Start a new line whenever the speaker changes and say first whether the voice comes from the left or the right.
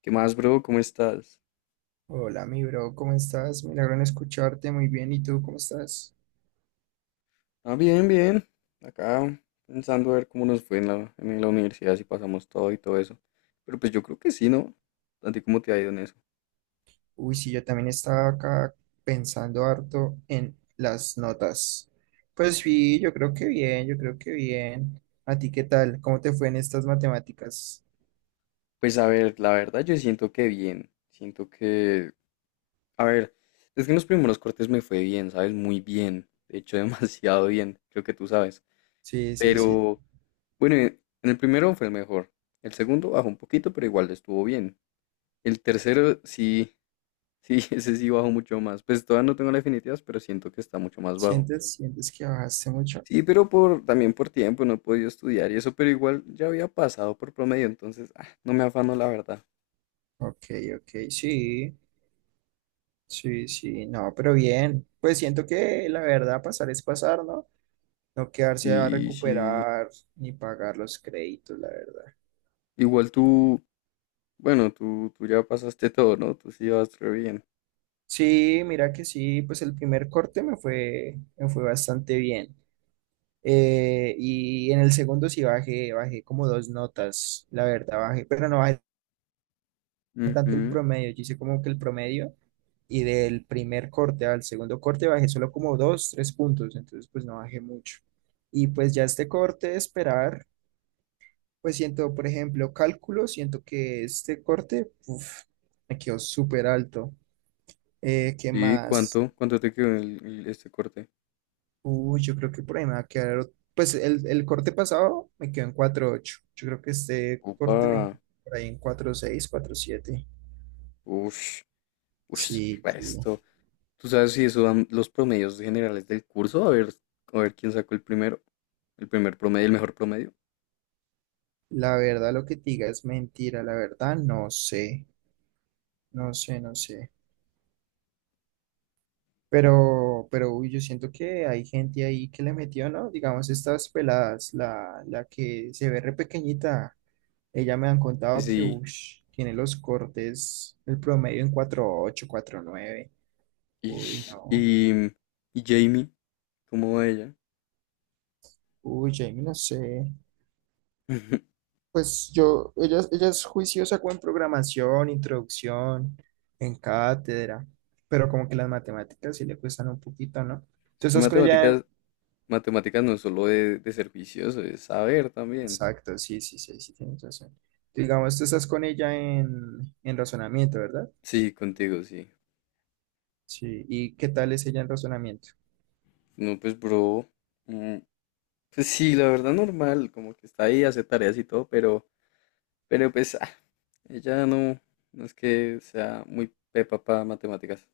left: ¿Qué más, bro? ¿Cómo estás?
right: Hola, mi bro, ¿cómo estás? Milagro en escucharte, muy bien. ¿Y tú cómo estás?
left: Ah, bien, bien. Acá pensando a ver cómo nos fue en la universidad, si pasamos todo y todo eso. Pero pues yo creo que sí, ¿no? ¿A ti cómo te ha ido en eso?
right: Uy, sí, yo también estaba acá pensando harto en las notas. Pues sí, yo creo que bien, yo creo que bien. ¿A ti qué tal? ¿Cómo te fue en estas matemáticas?
left: Pues a ver, la verdad yo siento que bien. Siento que... A ver, es que en los primeros cortes me fue bien, ¿sabes? Muy bien. De hecho, demasiado bien. Creo que tú sabes.
right: Sí, sí, sí.
left: Pero bueno, en el primero fue el mejor. El segundo bajó un poquito, pero igual estuvo bien. El tercero sí, Sí, ese sí bajo mucho más. Pues todavía no tengo la definitivas, pero siento que está mucho más bajo.
right: ¿Sientes que bajaste mucho?
left: Sí, pero también por tiempo no he podido estudiar y eso, pero igual ya había pasado por promedio, entonces no me afano la verdad.
right: Ok, ok, sí, sí, sí, no, pero bien. Pues siento que la verdad pasar es pasar, ¿no? No quedarse a
left: Y sí,
right: recuperar ni pagar los créditos, la verdad.
left: igual tú, bueno, tú ya pasaste todo, ¿no? Tú sí vas re bien.
right: Sí, mira que sí, pues el primer corte me fue bastante bien. Y en el segundo sí bajé como dos notas, la verdad, bajé, pero no bajé tanto el
left: Ujú.
right: promedio, yo hice como que el promedio y del primer corte al segundo corte bajé solo como dos, tres puntos, entonces pues no bajé mucho. Y pues ya este corte, esperar, pues siento, por ejemplo, cálculo, siento que este corte, uf, me quedó súper alto. ¿Qué
left: Sí,
right: más?
left: ¿cuánto? ¿Cuánto te quedó este corte?
right: Uy, yo creo que por ahí me va a quedar. Pues el corte pasado me quedó en 4.8. Yo creo que este
left: Opa,
right: corte me quedó por ahí en 4.6, 4.7.
left: uff, uff,
right: Sí, sí.
left: resto. ¿Tú sabes si eso dan los promedios generales del curso? A ver quién sacó el primer promedio, el mejor promedio.
right: La verdad, lo que te diga es mentira. La verdad, no sé. No sé, no sé. Pero, uy, yo siento que hay gente ahí que le metió, ¿no? Digamos, estas peladas, la que se ve re pequeñita. Ella me han contado que,
left: Sí.
right: uy, tiene los cortes, el promedio en 4.8, 4.9.
left: Y,
right: Uy, no.
left: y, y Jamie, ¿cómo va ella?
right: Uy, Jamie, no sé. Pues yo, ella es juiciosa con programación, introducción, en cátedra, pero como que las matemáticas sí le cuestan un poquito, ¿no?
left: Es
right: Tú
left: que
right: estás con ella. Claro. En.
left: matemáticas, matemáticas no es solo de ser vicioso, es saber también.
right: Exacto, sí, sí, sí, sí, tienes razón. Digamos, tú estás con ella en, razonamiento, ¿verdad?
left: Sí, contigo, sí.
right: Sí. ¿Y qué tal es ella en razonamiento?
left: No, pues, bro. mm, Pues sí, la verdad normal, como que está ahí, hace tareas y todo, pero pues, ella no, no es que sea muy pepa para matemáticas.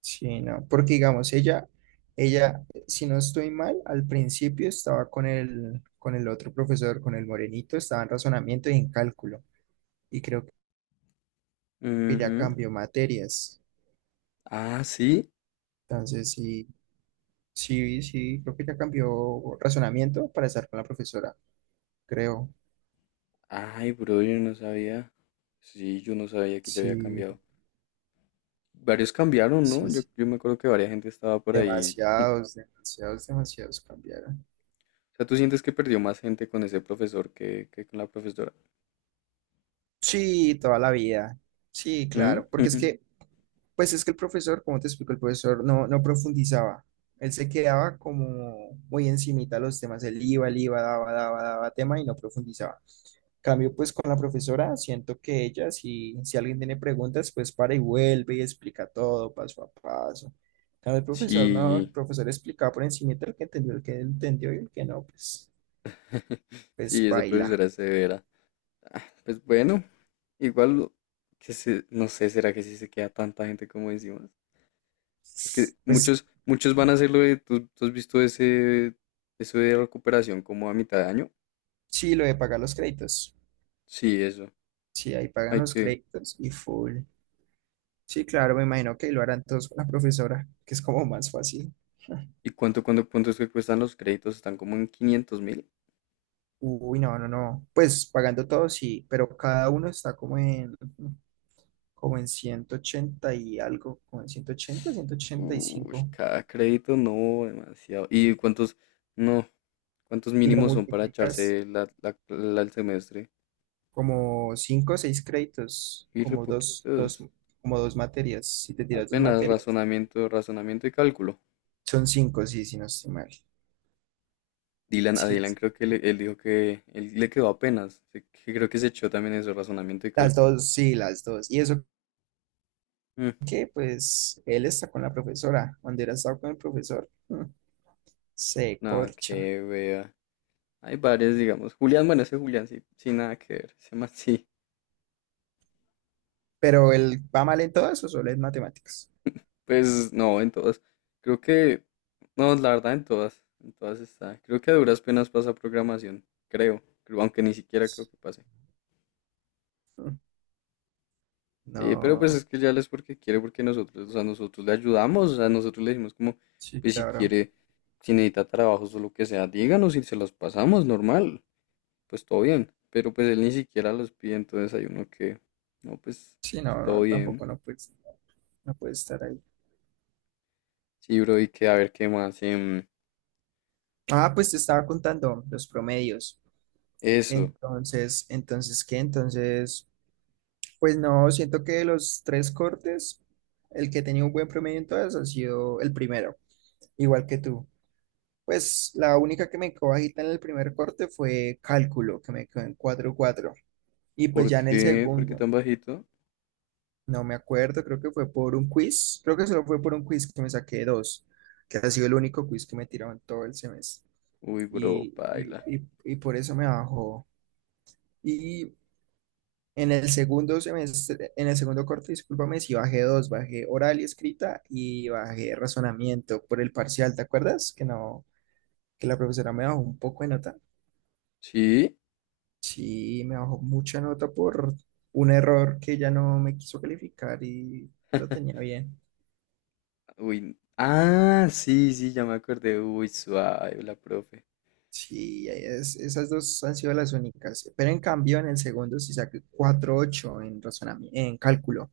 right: Sí, no, porque digamos, ella, si no estoy mal, al principio estaba con el otro profesor, con el morenito, estaba en razonamiento y en cálculo. Y creo que ya
left: Ujú.
right: cambió materias.
left: Ah, sí.
right: Entonces, sí, sí, sí, creo que ya cambió razonamiento para estar con la profesora, creo.
left: Ay, bro, yo no sabía. Sí, yo no sabía que ya había
right: Sí,
left: cambiado. Varios cambiaron, ¿no?
right: sí,
left: Yo,
right: sí.
left: yo me acuerdo que varias gente estaba por ahí.
right: Demasiados, demasiados, demasiados cambiaron.
left: O sea, ¿tú sientes que perdió más gente con ese profesor que con la profesora?
right: Sí, toda la vida. Sí,
left: ¿Mm?
right: claro, porque es que, pues es que el profesor, como te explico, el profesor no profundizaba. Él se quedaba como muy encimita a los temas. Él iba, daba, daba, daba tema y no profundizaba. Cambio, pues con la profesora, siento que ella, si alguien tiene preguntas, pues para y vuelve y explica todo paso a paso. Cambio, el profesor no, el
left: Sí,
right: profesor explicaba por encimita el que entendió y el que no, pues,
left: sí,
right: pues
left: esa
right: baila.
left: profesora es severa. Pues bueno, igual, no sé, ¿será que sí se queda tanta gente como encima? Es que
right: Pues
left: muchos, muchos van a hacerlo ¿tú has visto eso de recuperación como a mitad de año?
right: sí, lo de pagar los créditos.
left: Sí, eso.
right: Sí, ahí pagan
left: Hay
right: los
left: que...
right: créditos y full. Sí, claro, me imagino que lo harán todos con la profesora, que es como más fácil.
left: ¿Y cuánto es que cuestan los créditos? ¿Están como en 500.000?
right: Uy, no, no, no. Pues pagando todo sí, pero cada uno está como en 180 y algo, como en ciento ochenta ciento ochenta Y
left: Uy,
right: cinco
left: cada crédito no, demasiado. ¿Y no, cuántos
right: y lo
left: mínimos son para
right: multiplicas
left: echarse el semestre?
right: como 5 o 6 créditos,
left: Y re poquitos.
right: como dos materias. Si te tiras dos
left: Apenas
right: materias,
left: razonamiento y cálculo.
right: son 5 sí, si no estoy mal.
left: A
right: Sí,
left: Dylan creo que él dijo que él le quedó apenas. Que creo que se echó también eso, razonamiento y
right: las
left: cálculo.
right: dos, sí, las dos. Y eso
left: Mm,
right: que, pues, él está con la profesora. Cuando era estado con el profesor. Se
left: Nada
right: corcha.
left: que vea. Hay varios, digamos. Bueno, ese Julián sí, sin nada que ver. Ese man sí.
right: Pero él va mal en todo eso, solo es matemáticas.
left: Pues no, en todas. Creo que, no, la verdad, en todas. En todas está. Creo que a duras penas pasa programación. Creo, aunque ni siquiera creo que pase.
right: Mm,
left: Pero pues
right: no,
left: es que ya es porque quiere, porque nosotros, o sea, nosotros le ayudamos, o sea, nosotros le decimos como,
right: sí,
left: pues
right: claro.
left: si necesita trabajos o lo que sea, díganos y se los pasamos, normal, pues todo bien. Pero pues él ni siquiera los pide, entonces hay uno que, no, pues,
right: Sí, no,
left: pues todo
right: no,
left: bien.
right: tampoco no puede estar ahí.
left: Sí, bro, y que a ver qué más.
right: Ah, pues te estaba contando los promedios.
left: Eso.
right: Entonces, ¿qué? Entonces, pues no, siento que de los tres cortes, el que tenía un buen promedio en todas ha sido el primero, igual que tú. Pues la única que me quedó bajita en el primer corte fue cálculo, que me quedó en 4 cuatro, y pues
left: ¿Por
right: ya en el
left: qué? ¿Por qué
right: segundo,
left: tan bajito?
right: no me acuerdo, creo que fue por un quiz. Creo que solo fue por un quiz que me saqué dos, que ha sido el único quiz que me tiraron todo el semestre.
left: Uy, bro,
right: Y, y,
left: paila.
right: y por eso me bajó. Y en el segundo semestre, en el segundo corte, discúlpame, si bajé dos, bajé oral y escrita y bajé razonamiento por el parcial, ¿te acuerdas? Que no, que la profesora me bajó un poco de nota.
left: ¿Sí?
right: Sí, me bajó mucha nota por un error que ella no me quiso calificar y lo tenía bien.
left: Uy. Ah, sí, sí, ya me acordé. Uy, suave, la profe.
right: Sí, esas dos han sido las únicas. Pero en cambio, en el segundo sí saqué 4.8 en en cálculo.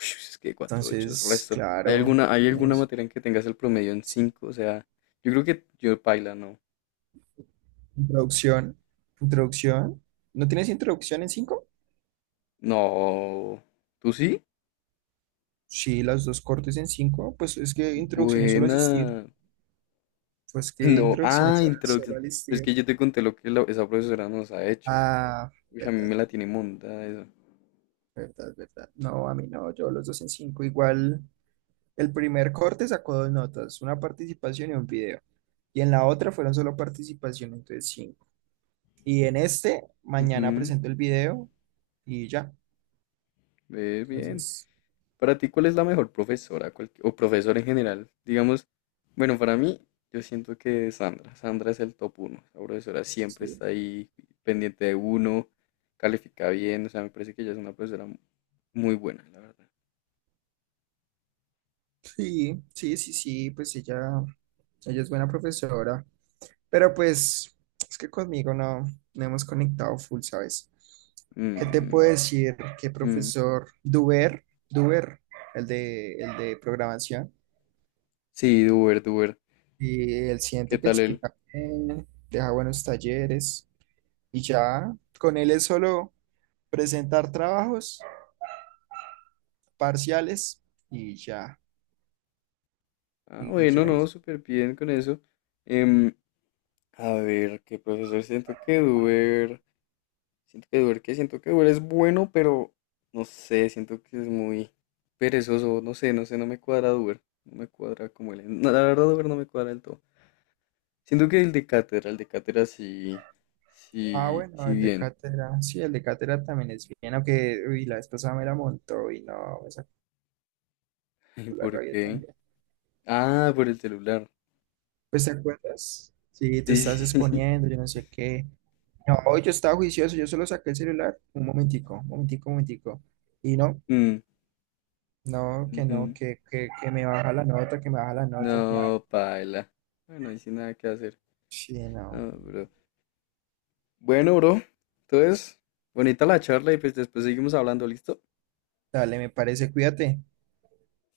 left: Uy, es que 4,8 es
right: Entonces,
left: resto. ¿Hay
right: claro,
left: alguna, hay alguna
right: pues,
left: materia en que tengas el promedio en 5? O sea, yo creo que yo paila, no.
right: introducción. Introducción. ¿No tienes introducción en 5?
left: No. ¿Tú sí?
right: Sí, las dos cortes en 5. Pues es que introducción es solo asistir.
left: Buena.
right: Pues que
left: No.
right: introducción es
left: Ah,
right: solo
left: introducción. Pero es
right: asistir.
left: que yo te conté lo que esa profesora nos ha hecho.
right: Ah,
left: Uy, a mí
right: verdad,
left: me la tiene montada eso.
right: verdad, verdad. No, a mí no, yo los dos en 5 igual. El primer corte sacó dos notas, una participación y un video. Y en la otra fueron solo participación, entonces cinco. Y en este, mañana
left: Ujú,
right: presento el video y ya.
left: ve bien.
right: Entonces,
left: Para ti, ¿cuál es la mejor profesora o profesora en general? Digamos, bueno, para mí, yo siento que Sandra. Sandra es el top uno. La profesora siempre
right: sí,
left: está ahí pendiente de uno, califica bien. O sea, me parece que ella es una profesora muy buena, la verdad.
right: sí, sí, sí, sí, pues ella es buena profesora. Pero pues, es que conmigo no, no hemos conectado full, ¿sabes? ¿Qué te puedo
left: Mm,
right: decir? Que
left: mm.
right: profesor Duber, el de programación.
left: Sí, Duber, Duber.
right: Y él
left: ¿Qué
right: siento que
left: tal él?
right: explica bien, deja buenos talleres y ya con él es solo presentar trabajos parciales y ya,
left: Ah,
right: y
left: bueno,
right: ya.
left: no,
right: y-
left: súper bien con eso. Em, a ver, ¿qué profesor siento que Duber? Siento que Uber, que siento que Uber es bueno, pero no sé, siento que es muy perezoso, no sé, no sé, no me cuadra Uber, no me cuadra como él. No, la verdad Uber no me cuadra del todo. Siento que el de Cátedra sí,
right: Ah,
left: sí,
right: bueno,
left: sí
right: el de
left: bien.
right: cátedra, sí, el de cátedra también es bien, aunque uy, la vez pasada me la montó y no, me sacó
left: ¿Y
right: la
left: por
right: rabia
left: qué?
right: también.
left: Ah, por el celular.
right: Pues, ¿te acuerdas? Sí, tú
left: Sí,
right: estás
left: sí, sí.
right: exponiendo, yo no sé qué. No, yo estaba juicioso, yo solo saqué el celular, un momentico, un momentico, un momentico. Y no,
left: Mm,
right: no, que no,
left: ujú.
right: que, que, que me baja la nota, que no.
left: No, paila. Bueno, ahí sin nada que hacer.
right: Sí, no.
left: No, bro. Bueno, bro. Entonces, bonita la charla y pues después seguimos hablando, ¿listo?
right: Dale, me parece, cuídate.